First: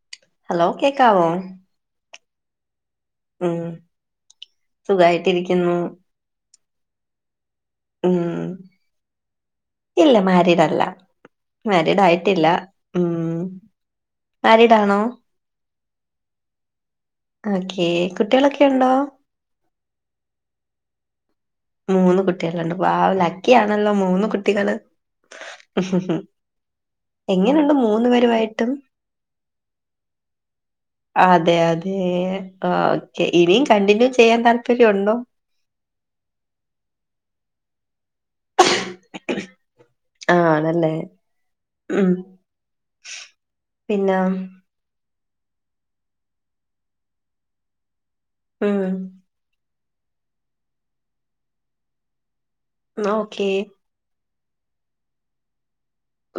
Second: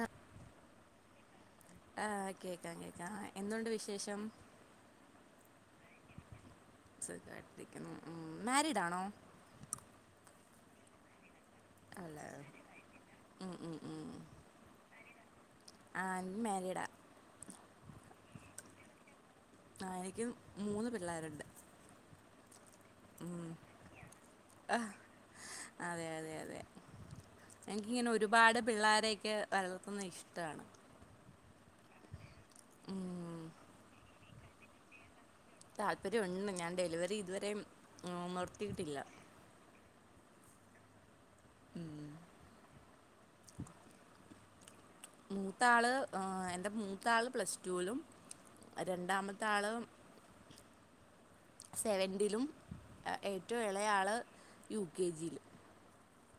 ആ ഹലോ കേക്കാവോ ആഹ് കേക്കാം കേക്കാം എന്തുണ്ട് വിശേഷം ട്ടിരിക്കുന്നു സുഖണ് ഉം.. ഇല്ല.. മാരിടല്ല മാരീഡ് അല്ല ആയിട്ടില്ല... ഉം. ഉം, ഉം. മാരീഡ് ആണോ ആ എനിക്ക് മാരീഡാ ഓക്കെ... കുട്ടികളൊക്കെ ഉണ്ടോ ആ എനിക്ക് മൂന്ന് പിള്ളേരുണ്ട്... മൂന്ന് കുട്ട്യാള വൗ.. ഉം. ലക്കിയണല്ലോ മൂന്ന് കുട്ടികള്.. ആ, അതെ അതെ അതെ എങ്ങനെയുണ്ട് മൂന്ന് എനിക്കിങ്ങനെ ഒരുപാട് പേരുമായിട്ടും പിള്ളോരെയൊക്കെ വളർത്തുന്നത് ഇഷ്ടമാണ് അതെ അതെ ആ ഓക്കെ ഉം, ഇനിയും കണ്ടിന്യൂ ചെയ്യാൻ താല്പര്യരുണ്ടോ താല്പര്യരുണ്ട് ഞാൻ ഡെലിവറി ഇതുവരെ നിർത്തിയിട്ടില്ല ആഹ്.. ആണല്ലേ... ഉം.. പിന്നാ മൂത്താള് എന്റെറെ മൂത്താള് പ്ലസ്ടു ലും ഉം രണ്ടാമത്തെ ആള് സെവന്റിലും ഓക്കെ ഏറ്റവും ഇള ആള് യു കെ ജിയില്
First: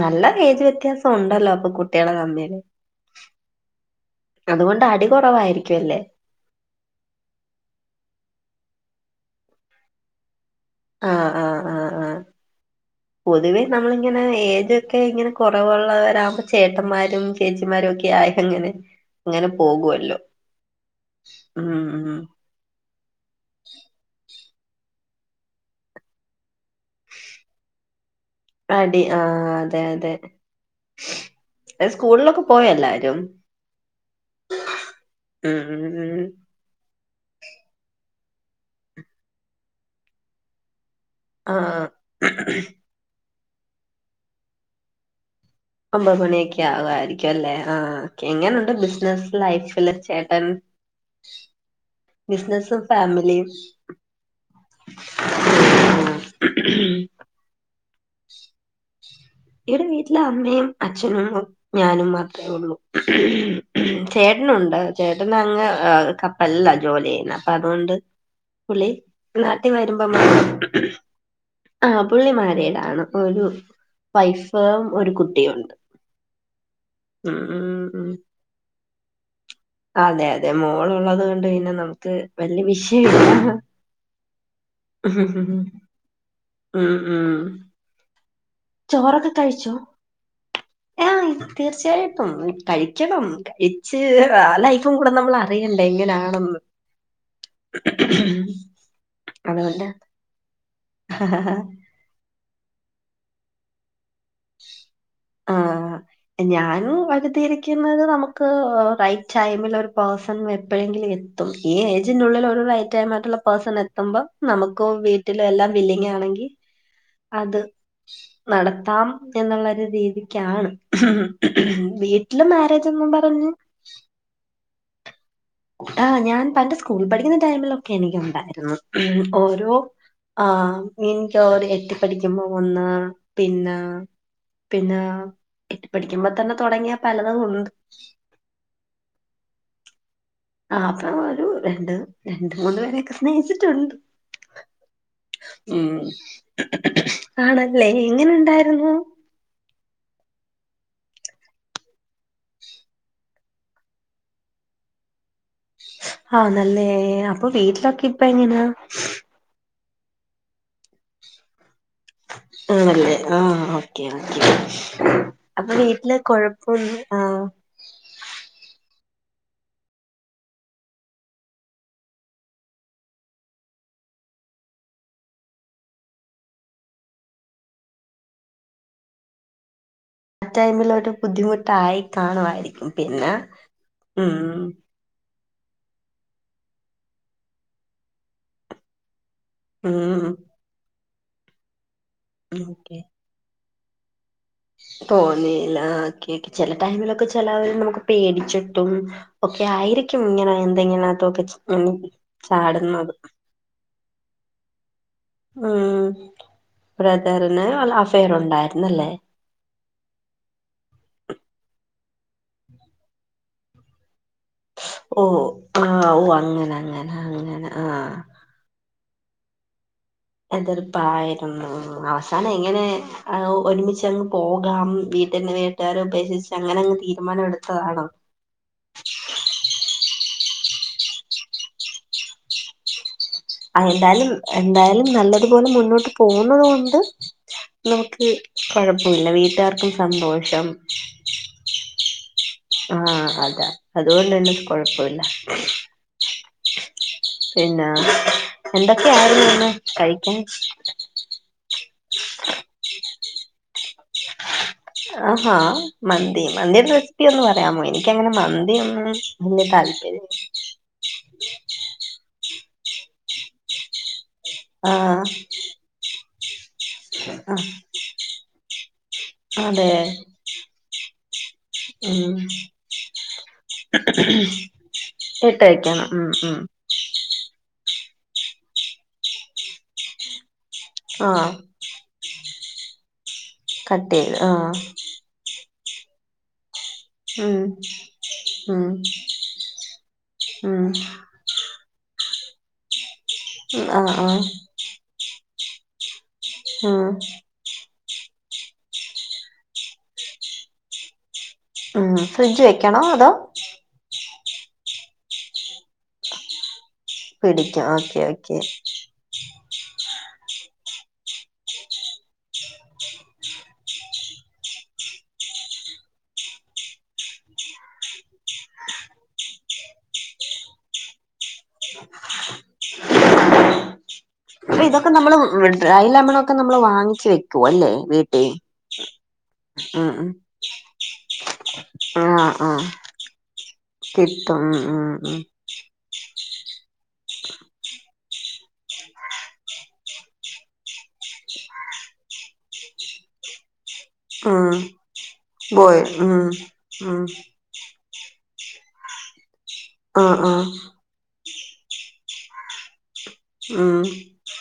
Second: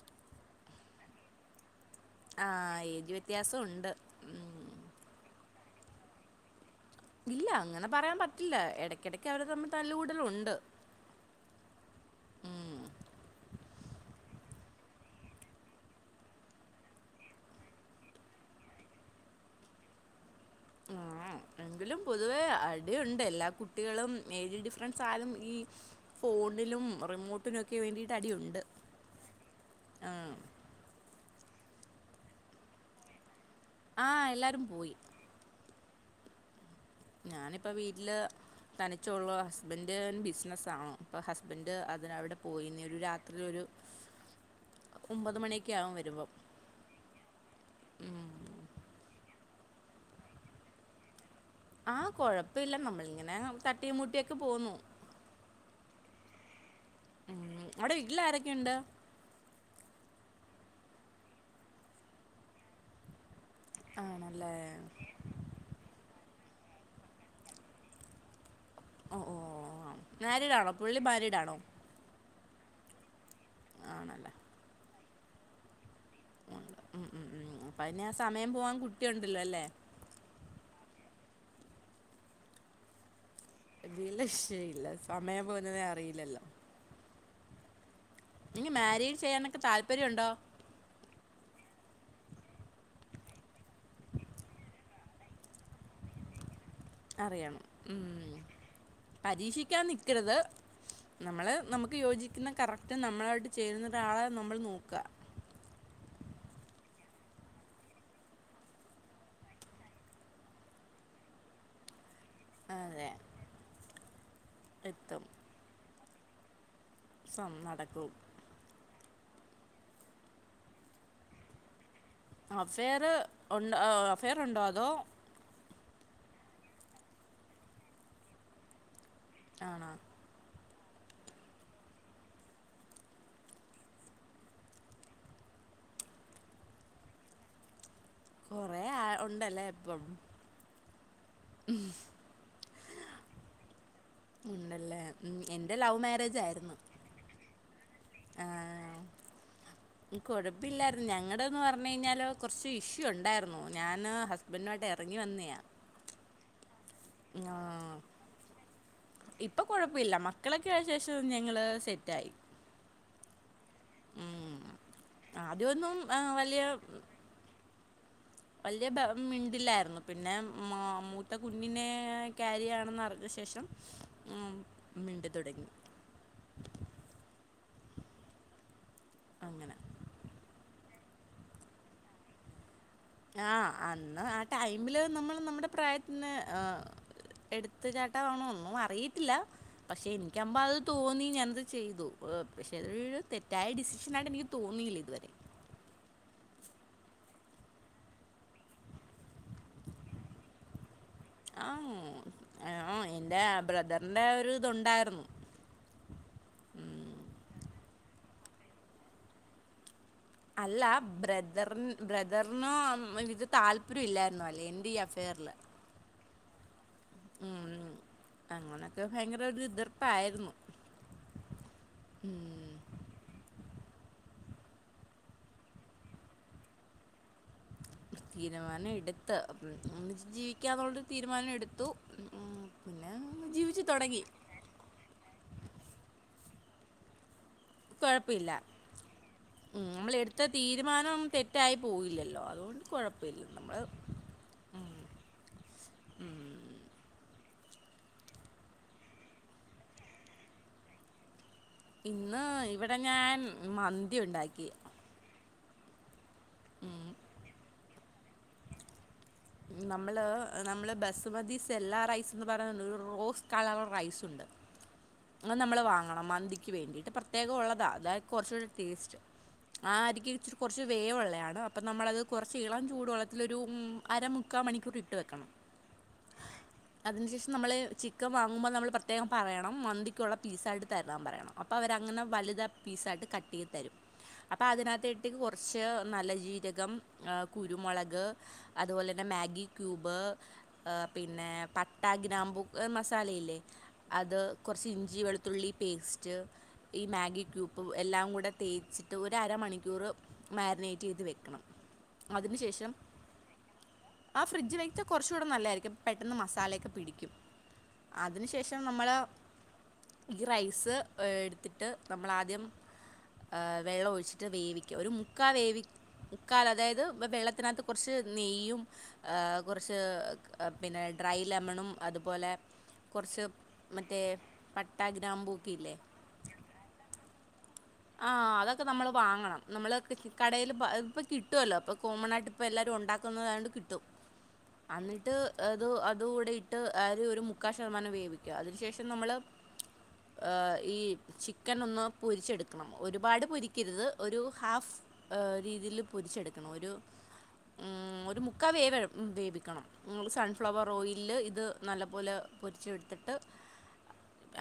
നല്ല ഏജ് വ്യത്യാസം ഉണ്ടല്ലോ അപ്പൊ കുട്ടികള് ആ തമ്മില്.. ഏജ് വ്യത്യാസം ഉണ്ട് ഉം. അതുകൊണ്ട് അടി കുറവായിരിക്കും ല്ലേ ഇല്ല അങ്ങനെ പറയാൻ പറ്റില്ല ഇടക്കിടക്ക് അവരെ തമ്മിൽ തല്ലൂടലും ഉണ്ട് ആഹ്. ആഹ് ആഹ് ആഹ്.. പൊതുവേ നമ്മളിങ്ങനെ ഏജൊക്കെ ഇങ്ങനെ കുറവുള്ളവരാകുമ്പോ ചേട്ടന്മാരും ചേച്ചിമാരും ഒക്കെ ആയി അങ്ങനെ ഇങ്ങനെ പോകുവല്ലോ ആ ഉം എങ്കിലും ഉം പൊതുവേ അടിയുണ്ട് എല്ലാ കുട്ടികളും ഏജ് ഫ്രണ്ട്സ് ആയലും ഈ ഫോണിനും റിമോട്ടിനും ഒക്കെ വേണ്ടിട്ട് അടി ആഹ്.. അതെ അതെ ഉം. സ്കൂളിലൊക്കെ പോയ എല്ലാരും ആഹ് എല്ലാരും പോയി ഉം ഉം ഉം ഞാനിപ്പോ വീട്ടില് തനിച്ചുള്ളൂ ഹസ്ബന്ഡ് ബിസിനസ് ആണ്.. ഇപ്പൊ ഹസ്ബൻഡ് ആഹ് അതിനവിടെ പോയി ഒരു രാത്രി ഒരു ഒമ്പത് മണി ഒമ്പത് മണിയൊക്കെ ആവുമായിരിക്കും അല്ലേ ആ എങ്ങനെയുണ്ട് ബിസിനസ് ലൈഫ് പിള്ളർ ച്ചേട്ടൻ ആഹ കൊഴപ്പില്ല നമ്മളിങ്ങനെ തട്ടി മൂട്ടിയൊക്കെ പോന്നു....... ഉ...... ഉം. അവിടെ വീട്ടില ആരൊക്കെയുണ്ട്...... ഇവിടെ വീട്ടിലെ അമ്മയും അച്ഛനും ഞാനും മാത്രമേ ഉള്ളൂ....... ആണല്ലേ ചേട്ടനുണ്ട് ചേട്ടൻ അങ്ങ് കപ്പലില ജോലി ചെയ്യുന്നെ അപ്പൊ അതുകൊണ്ട്...... പുള്ളി ഓ ഓ നാട്ടി വരുമ്പോ മാരീഡാണോ പുള്ളി മാരീഡാണോ ആഹ് പുള്ളി മാര...... ഒരു ആണല്ലേ വൈഫ ഒരു കുട്ടിയ ഉണ്ട്...... ഉം ഉം ഉ അപ്പ അതിനെ ആ സമയം പോവാൻ കുട്ടി ഉണ്ടല്ലോ അല്ലേ....... അതെ അതെ മോളള്ളത് കൊണ്ട് പിന്നെ നമുക്ക് വല്യ വിഷയമില്ല... എതില ഇക്ഷയില്ല സമയം പോുന്നത അറിയില്ലല്ലോ ആ നിങ്ങ മാരയഡ് ചെയ്യാനൊക്കെ താല്പര്യംണ്ടോ ആ തീർച്ചയായിട്ടും കഴിക്കണം കഴിച്ച് ആ ലൈഫും കൂടെ നമ്മൾ അറിയണ്ടേ എങ്ങനെയാണെന്ന് അറിയണം ഉം. പരീക്ഷിക്കാൻ അതുകൊണ്ട് നിക്കരുത് നമ്മള് നമുക്ക് യോജിക്കുന്ന കറക്റ്റ് നമ്മളായിട്ട് ചേരുന്ന ഒരാളെ നമ്മൾ നോക്ക ഞാന് വകുതിയിരിക്കുന്നത് നമുക്ക് റൈറ്റ് ടൈമിൽ ഒരു പേഴ്സൺ എപ്പോഴെങ്കിലും.. [inaudible] ള്ളിൽ ഒരു അതെ റൈറ്റട്ടുള്ള പേഴസൺ എത്ത്പം നമുക്ക് എത്തും വീട്ടിലും എല്ലാം വില്ലങ്ങയാണെങ്കിൽ സം അത് നടക്കും നടത്താം...... എന്നുള്ളൊരു രീതിക്കാണ്..... വീട്ടില് മാരേജ്ന്നും പറഞ്ഞു..... ഹലോ..... ട്ടാ ഞാൻ എന്റെ സ്കൂള പഠിക്കുന്ന ടൈമിലൊക്കെ എനിക്ക ഉണ്ടായിരുന്നു...... ഓരോ ആണോ ആ എനക്ക് അവര് എത്തിപ്പഠിക്കുമ്പോ ഒന്ന് പിന്നെ..... പിന്നെ എട്ടിപ്പഠിക്കുമ്പോ തന്നെ തുടങ്ങിയ പലതും ഉണ്ട്...... കൊറെ ആ ഉണ്ടല്ലേ ഇപ്പം.... ആ അപ്പ ഒരു രണ്ട് രണ്ട മൂന്ന് പേരൊക്കെ സ്നേഹിച്ചിട്ടുണ്ട്...... ഉണ്ടല്ലേ ഉ എൻന്റെ ഉം ലവ് മാരേജ ആയിരുന്നു..... ആ, എങ്ങനെുണ്ടായിരുന്നു...... അപ്പ ഇായിരുന്നു ഞങ്ങളുടെന്ന് പറഞ്ഞഞ് കഴിഞ്ഞാൽ കുറച്ച് ഇഷ്യൂ ഉണ്ടായിരുന്നു ഞാൻ ഹസ്ബൻഡനോമായിട്ട് ഇറങ്ങി വന്നതാണ്..... ആഹ നല്ല അപ്പൊ വീട്ടിലൊക്കെ ഇപ്പ എങ്ങനാ...... കുപ്പില്ല മക്കളൊക്കെ ആ ശേഷം ഞങ്ങള് സെറ്റായി..... ആണല്ലേ ആഹ ഓക്കെ ഓക്കെ ഉം. അപ്പൊ ആദ്യമൊന്നും ആ, വീട്ടിലെ വലിയ കൊഴപ്പൊന്ന് ആ...... വലിയ മിണ്ടില്ലായിരുന്നു പിന്നെമ്മൂത്തെ കുഞ്ഞിനെ ക്യാരിയാണെന്ന് അറിഞ്ഞ ശേഷം..... ഉ മിണ്ട തുടങ്ങി [inaudible] ആ ടൈമിൽൊ ഒരു ബുദ്ധിമുട്ടായി കാണു..... ആഹ് അന്ന് ആ ടൈമില് നമ്മൾ നമ്മുടെ....... പ്രായത്തിന് എടുത്ത ചാട്ടാവണന്നും അറി..... പക്ഷെ ഉം എനിക്കുമ്പോ അത് തോന്നി ഞാനത് ചെയ്തു പക്ഷെ..,.... ദായ ഡിസിഷനായിട്ട്നി..... തോന്നല ഓക്കെ ഓക്കെ...... ടൈമിലൊക്കെ ചിലവർ നമുക്ക് പേടിച്ചിട്ടും ഒക്കെ ആയിരിക്കും ഇങ്ങനെ എന്തെങ്ങന..... ഒക്കെ ആ ചാടുന്നത്..... അൻ്റെ ഒരു ഇതുണ്ടായിരുന്നു.... ആഹ.... ബ്രദറിന് അഫെയർ ഉണ്ടായിരുന്നല്ലേ...... അല്ല ബ്രദറി ബ്രദറിന ഇത് താല്പര്യം ഇല്ല..... ഓ ആ ഓ അങ്ങനെ അങ്ങനെ അങ്ങനെ ആ ഭയങ്കരാെര്ത്ർ എത്ർപ്പായിരുന്നു ഉം. അവസാനെങ്ങനെ ഏ ഒരുമിച്ചങ്ങ് പോ അ വീട്ടടിന്റെ വീട്ടുകാരെ ഉപേക്ഷിച്ച് അങ്ങനെ അങ് തീരുമാനം എടുു തീരുമാനം എടുത്ത് ജീവ ക്ക്യാന്നോണ്ട് തീര്മാനെട്ത്തു ഉം അ ജീവിച്ചു തുടങ്ങി എന്തായാലും എന്തായാലും നല്ലത് പോലെ മുന്നോട്ട് പോകുന്നത് കൊണ്ട് നമുക്ക് കുഴപ്പമില്ല കൊഴപ്പമില്ല ഉം, വീട്ട്കാർക്കും നമ്മളെടുത്ത സന്തോഷം തീരുമാനം തെറ്റായി പോയില്ലല്ലോ അതുകൊണ്ട് ആ കുഴപ്പമില്ല അതാ നമ്മൾ അത്കൊണ്ട് തന്നെ കൊഴപ്പല്ല പിന്നാ എന്തൊക്കെയായ്ര്ന്ന് ഇന്ന് കഴിക്ക്യാൻ ഇന്ന് ഇവ്ടെ ഞാൻ മന്തി ഉണ്ടാക്കി ആഹാ മന്തി മന്തിയ്ടെ റെസിപ്പി ഒന്ന് പറയാമോ എനിക്കങ്ങനെ മന്തി ഒന്നും നമ്മള് നമ്മള് ബസ്മതി സെല്ലാ റൈസ് ന്നു പറാ ര് റോസ് കളർ റൈസുണ്ട് ആഹ് അത് നമ്മള് വാങ്ങണം മൻ ക്ക് വേണ്ടീട്ട് പ്രത്യേകം ആഹ് ഒള്ളതാ ന്നാല് കൊർച്ചൂടി ടേസ്റ്റ് ആ അതെ അരിക്ക് ഇച്ചിരി കൊർച്ച് വേവ്ള്ളെയാണ് അപ്പൊ നമ്മളത് ഉം കുറച്ച് ഇളം ചൂട് വെള്ളത്തിലൊരു അര മുക്കാ മണിക്കൂർ ഇട്ട് വെക്കണം ഇട്ടേക്കണം ഉം ഉം അതിന് ശേഷം നമ്മള് ചിക്കൻ വാങ്ങുമ്പ നമ്മള് പ്രത്യേകം പറയണം മന്തിക്കുള്ള പീസായ്ട് തരണം പറയണം ആഹ് അപ്പൊ അവരങ്ങനെ വല്ത പീസായിട്ട് കട്ടെയ്ത് തെരും കട്ട് ചെയ്ത് അപ്പൊ ആഹ് അതിനകത്തേട്ത്തേക് കൊർ ച്ച് നല്ല ജീരകം ഏ ഉം കുരുമാെളക് ഉം അത്പോലെന്നെ മാഗി ക്യൂബ് ഉം ഏ പിന്നെ പട്ട ഗ്രാമ്പുക്ക് മസ സാലയില്ലെ ആഹ് ആഹ് അത് കൊർച്ച് ഇഞ്ചി വെൾത്തുള്ളി പേസ്റ്റ് ഈ ഉം മാഗി ക്യൂബും എല്ലാം കൂടെ തേച്ചിട്ട് ഒരരമണിക്കൂറ് മാഗ്നേയ്റ്റെയ്ത് വെക്കണം ഉം ഫ്രിഡ്ജ് അതിനുശേഷം വെക്കണോ അതോ ആ ഫ്രിഡ് വെച്ചാ കൊർച്ചൂടെ നല്ലയ്രിക്കും പെട്ടെന്ന് മസാലയെക്കെ പിടിക്കാ ഓക്കെ ഓക്കേ നമ്മൾ ഈ റൈസ് എട്ത്തിട്ട് നമ്മളാദ്യം ഏ വെള്ള ഒഴ്ച്ചിട്ട് വേവിക്ക ഒര് മുക്കാ വേവി മുക്കാല് അതായത് വെ വെള്ളത്തിനകത്ത് കൊർച്ച് നെയ്യും ഏ കുറച്ച് പിന്നെ ഡ്രൈ ലെമണും അത്പോലെ കൊർച്ച് മറ്റേ അപ്പ ഇതൊക്കെ പട്ട നമ്മള് ഗ്രാമ്പൂ ഡ്രൈ ലമണൊക്കെ നമ്മള് വാങ്ങിച്ച് വെ ആ അതൊക്കെ നമ്മള് വാങ്ങണം നമ്മള് ഉം കടേല് പ്പ ഇപ്പ കിട്ടു അല്ലോ പ്പൊ ഉം കോമണായ്ട്ട് ആഹ് ഇപ് ആഹ് എല്ലാരും ഒണ്ടാക്ക്ന്നതായോണ്ട് കിട്ടും കിട്ടും ഉം അന്നിട്ട് ഉം ഉം ഇത് അത് കൂടെ ഇട്ട് ആര് ഒര് മുക്കാ ശതമാന് വേവി അതിന് ശേഷം നമ്മള് ആ ഈ ചിക്കനൊന്ന് പൊരിച്ചെട് ക്കണം ഒര്പാട് പൊരി ക്കര്ത് ഒരു ഉം ഹാഫ് ആ ബോയ് രീതിയില് ഉം പൊരിച്ചെടുക്കണം ഒരു ഉം ഉം ഒരു മുക്കാ വേവ വേവിക്കണം ങ്ങൾ ആഹ് ആഹ് സൺഫ്ലെവറോയ്ൽല് ഇത് നല്ലപോലെ പൊര്ച്ച്ട്ത്ത് ട്ട് ഉം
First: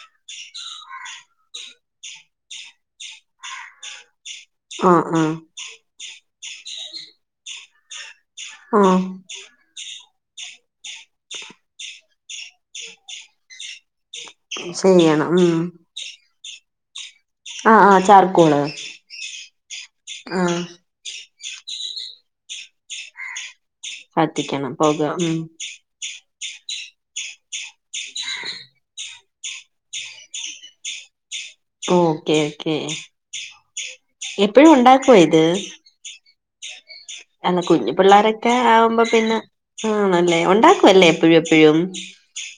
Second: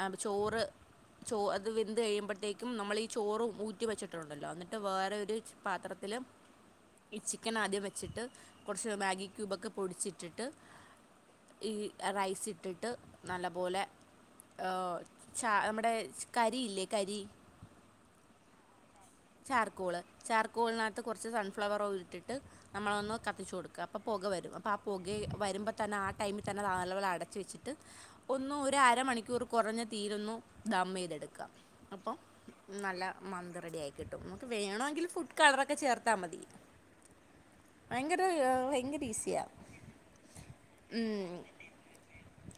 അപ ചോറ് ചോ അത് വെന്ത് കഴിയ്മ്പഴ്ത്തേക്കും നമ്മളീ ചോറും ഊറ്റി വെച്ചിട്ടുണ്ടല്ലോ അന്നിട്ട് ആഹ് വേറെ ഒര് ആഹ് പാത്രത്തില് ഈ ചിക്കനാദ്യം വെച്ചിട്ട് കൊർച്ച് ആഹ് മാഗി ക്യൂബൊക്കെ പൊടിച്ചി ട്ടിട്ട് ഈ റൈസിട്ടിട്ട് നല്ലപോലെ ആ ചെയ്യണം ച നമ്മടെ കരിയില്ലേ കരി ആ ആ ചാർക്കോള് ചാർക്കോള് ആഹ് ചാർക്കോളിനകത്ത് കൊർച്ച് സൺഫ്ലവറോയ്ൽട്ട്ട്ട് നമ്മളൊന്ന് കത്തിച്ച് കൊട് ക്ക അപ്പ പാെക വരും അപ്പം കത്തിക്കണം ആ പൊക പാെകെ ഉം വര്മ്പ തന്നെ ആ ടൈമിൽ തന്നെ നല്ലപോലെ അടച്ച് വെച്ചിട്ട് ഒന്ന് ഒരരമണിക്കൂർ കാെറഞ്ഞ തീയ്ലൊന്നു ദമ്മെയ്തെട് ഓക്കെ ഓക്കേ നമ്ക്ക് വേണൊങ്കിൽ ഫുഡ് കളറൊക്കെ ചേർത്താ മതി ആ കുഞ്ഞു ഭയങ്കര പിള്ളാരൊക്കെ ഭയങ്കര ആവുമ്പ പിന്നെ ഈസിയാണ് ആണല്ലേ ഉണ്ടാക്കും അല്ലേ എപ്പഴും എപ്പഴും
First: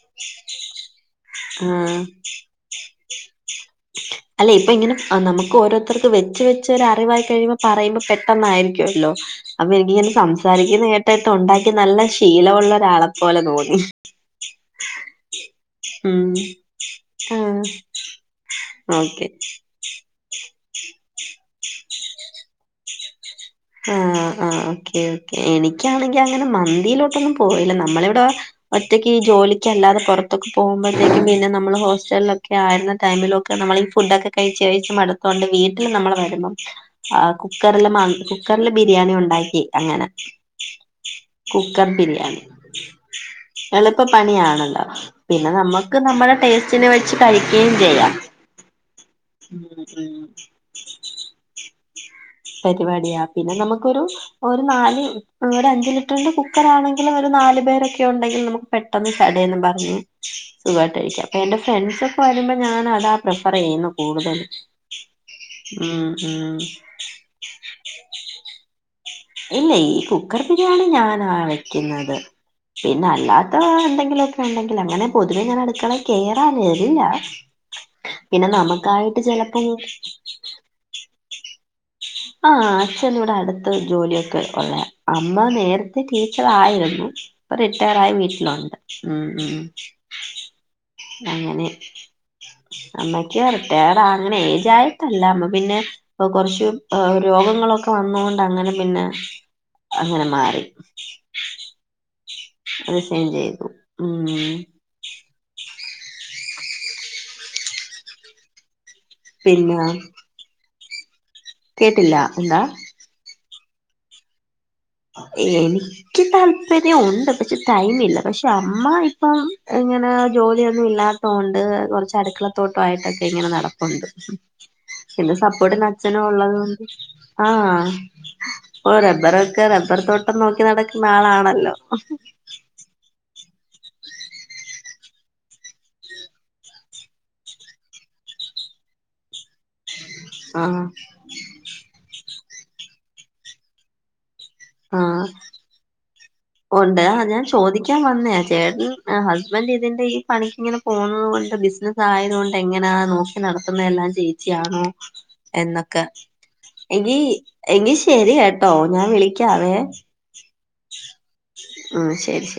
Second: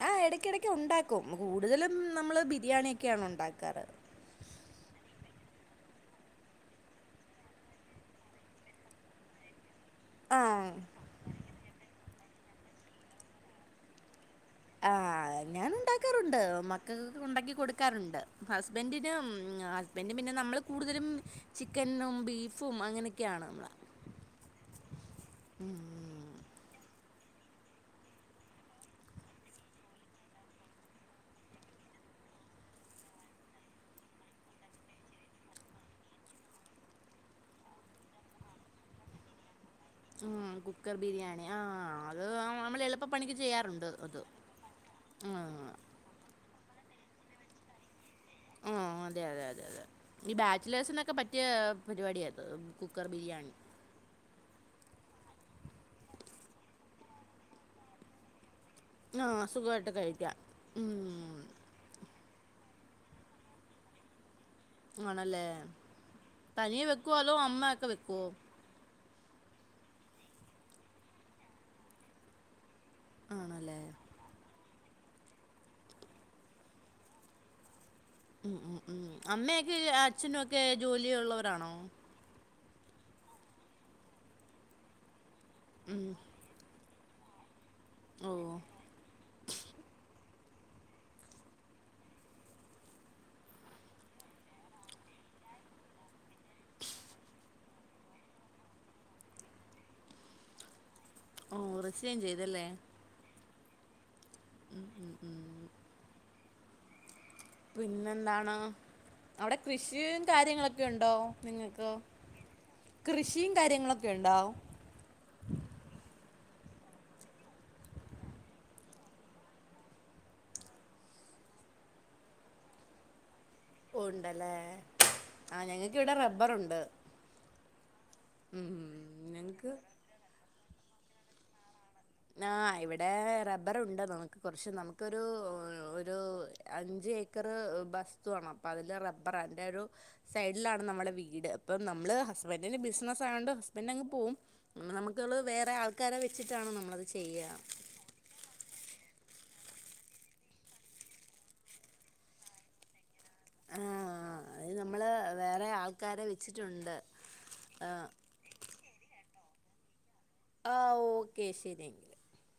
ആ് ഇടക്ക ഇടക്ക് ഉണ്ടാക്കും കൂടുതലും ആഹ് നമ്മള് ബിരിയാണിയക്കെയാണ് ഉണ്ടാക്കാറ്. അല്ലെ ഇപ്പൊ ഇങ്ങനെ നമുക്ക് ഓരോരുത്തർക്ക് വച്ച് വെച്ച് ഒരു അറിവായി കഴിയുമ്പോൾ പറയുമ്പോൾ പെട്ടെന്നായിരിക്കുമല്ലോ അപ്പൊ എനിക്ക്ങ്ങനെ ആ സംസാരിക്കുന്നെ കേട്ടേട്ട് ഉണ്ടാക്കി നല്ല ശീലവുള്ളൊരാളെപ്പോലെ തോന്നി ആ ഞാൻ ഉം ഉണ്ടാക്കാറുണ്ട് മക്കൾകൊക്കെ ഉണ്ടാക്കി ആഹ് കൊട്ക്കാറുണ്ട് ഹസ്ബന്റി ഓക്കെ ഹസ്ബൻഡ പിന്നെ നമ്മള് കൂടുതലും ചിക്കനും ബീഫും അങ്ങനെ ആ ആ ഓക്കേ ഓക്കേ എനിക്കാണെങ്കിൽ അങ്ങനെ മന്തിയിലോട്ടൊന്ന- പോയില്ല നമ്മളിവിടെ ഒറ്റക്ക് ഈ ജോലിക്ക് അല്ലാതെ പുറത്തൊക്കെ പോകുമ്പോഴത്തേക്കും പിന്നെ നമ്മൾ ഹോസ്റ്റല ആരുന്ന ടൈമിലൊക്കെ നമ്മൾ ഈ ഫുഡൊക്കെ കഴിച്ച കഴച്ച് മടുത്തോണ്ട് വീട്ടിൽ നമ്മള് വരുമ്പം കുക്കറില് മ കുക്കറില് ബിരിയാണി ഉണ്ടാക്കി. അങ്ങനെ ഉ കുക്കർ ബിരിയാണി കുക്കർ ആഹ അത് ബിരിയാണി നമ്മൾ എളുപ്പപ്പണിക്ക് ചെയ്യാറുണ്ട് എളുപ്പ അത്. പണിയാണല്ലോ പിന്നെ ആഹ് നമ്മുക്ക് നമ്മള ടേസ്റ്റിന് വച്ച് കഴിക്കുകയും ചെയ്യാം. ആ അതെ അതെ അതെ ഉം അതെ ഉം ഈ ബാച്ചലേഴ്സിനൊക്കെ പറ്റിയ പരിപാടിയരുന്നു. പരിപാടിയാ പിന്നെ നമുക്കരു ഒരു നാല് ഒരു അഞ്ച് ലിറ്ററിന്റെ കുക്കർണെങ്കിലും ഒരു നാല് പേരൊക്കെ ഉണ്ടെങ്കിൽ നമുക്ക് പെട്ടെന്ന് ആഹ് ചടന്ന് സുഖമായിട്ട് പറഞ്ഞു കഴിക്കാം സുഖമായിട്ടഴിക്ക ഉം അപ്പൊ എന്റെ ഫ്രണ്ട്സ് ഇപ്പോ വരുമ്പോൾ ഞാൻ അതാ പ്രിഫർ ചെയ്യുന്നു കൂടുതലും ആണല്ലേ തനിയെ വെക്കുവാലോ അമ്മ ഒക്കെ വെക്കോ ഇല്ല ഈ കുക്കർ ബരിയാണി ഞാനാ വെക്കുന്നത് പിന്നെ അല്ലാത്ത ആണല്ലേ എന്തെങ്കിലുമൊക്കെ ഉണ്ടെങ്കിൽ അങ്ങനെ പൊതുവേ ഞൻ അടുക്കള കേറാൻ വരില്ല ഉ ഉ ഉം അമ്മയൊക്കെ അച്ഛനുംക്കെ ജോലിയ ഉള്ളവരാണോ? ആഹ അച്ഛൻ ഇവിടെ അടുത്ത ജോലിയൊക്കെ ഉള്ളയാ അമ്മ നേരത്തെ ടീച്ചർ ആയിരുന്നു. ഇപ്പൊ റിട്ടയർ ആായി ഓ വീട്ടിലുണ്ട് ഉ ഉ അങ്ങനെ. അമ്മയ്ക്ക് റിട്ടയഡാ അങ്ങനെ അജ് ആായിട്ടല്ല അമ്മ പിന്നെ കൊറച്ചു രോഗങ്ങളൊക്കെ വന്നുകൊണ്ട് അങ്ങനെ പിന്നെ അങ്ങനെ മാറി ഓ റിസൈൻ ചെയ്തല്ലേ റിസൈൻ ചെയ്തു ഉം പിന്നെന്താണ് അവിടെ പിന്നെ കൃഷിയും കാര്യങ്ങളൊക്കെ ഉണ്ടോ? നിങ്ങൾക്ക് കേട്ടില്ല എന്താ കൃഷിയും കാര്യങ്ങളും ഒക്കെ? ഉണ്ടോ എനിക്ക് താല്പര്യം ഉണ്ട് പക്ഷെ ടൈമ ഇില്ല പക്ഷെ അമ്മ ഇപ്പം ഇങ്ങനെ ജോലിയൊന്നും ഇല്ലാത്തതൊണ്ട് കുറച്ച് അടുക്കളത്തോട്ടയിട്ടൊക്കെ ഇങ്ങനെ നട പ്പുണ്ട് ഉണ്ടല്ലേ പിന്നെ ആ സപ്പോർട്ട്ന് ഞങ്ങൾക്ക് ഇവിടെ അച്ഛനും ഉള്ളത് റബ്ബറുണ്ട് കൊണ്ട് ആഹ ഉം ഓ റബ്ബറൊക്കെ ഞങ്ങക്ക് റബ്ബർ തോട്ടം നോക്കി നടക്കുന്ന ആളാണല്ലോ. ആ് ഇവിടെ റ റബറുണ്ട് നമുക്ക് കുറച്ച് നമുക്കൊരു ഒരു അഞ്ച് ഏക്കർ വസ്തു അന്ന് അപ്പോം അപ്പ അതില് റബ്ബർ അന്റെറെ ഒരു സൈഡിലാണ് ആഹ് നമ്മളുടെ വീട് അപ്പം നമ്മള് ഹസ്ബൻഡിന്റെ ബിസിനസ്സ് ആയതോണ്ട് ഹസ്ബൻഡ അങ്ങ് പോകും നമ്മക്കള്ളത് വേറെ ആൾക്കാരെ വെച്ചിട്ടാണ് നമ്മളത് അ ഞാൻ ചെയ്യാ ചോദിക്കാൻ വന്നേ ചേട്ടൻ ഹസ്ബെന്റ് ഇതിന്റെ ഈ പണിക്കിങ്ങനെപോകുന്നത് കൊണ്ട് ബിസിനസ് ആയതുകൊണ്ട് എങ്ങനെയ നോ ക്കിനടത്തുന്ന എല്ലാം ആഹ് അത് ചേച്ചിയാണോ നമ്മള് വേറെ എന്നൊക്കെ ആൾക്കാരെ വെച്ചിട്ടുണ്ട് എങ്കി എങ്കി ആഹ് ശരി കേട്ടോ ഞാൻ വിളിക്കാവേ. ആ ഓക്കേ ശരി ഉം ശരി ശരി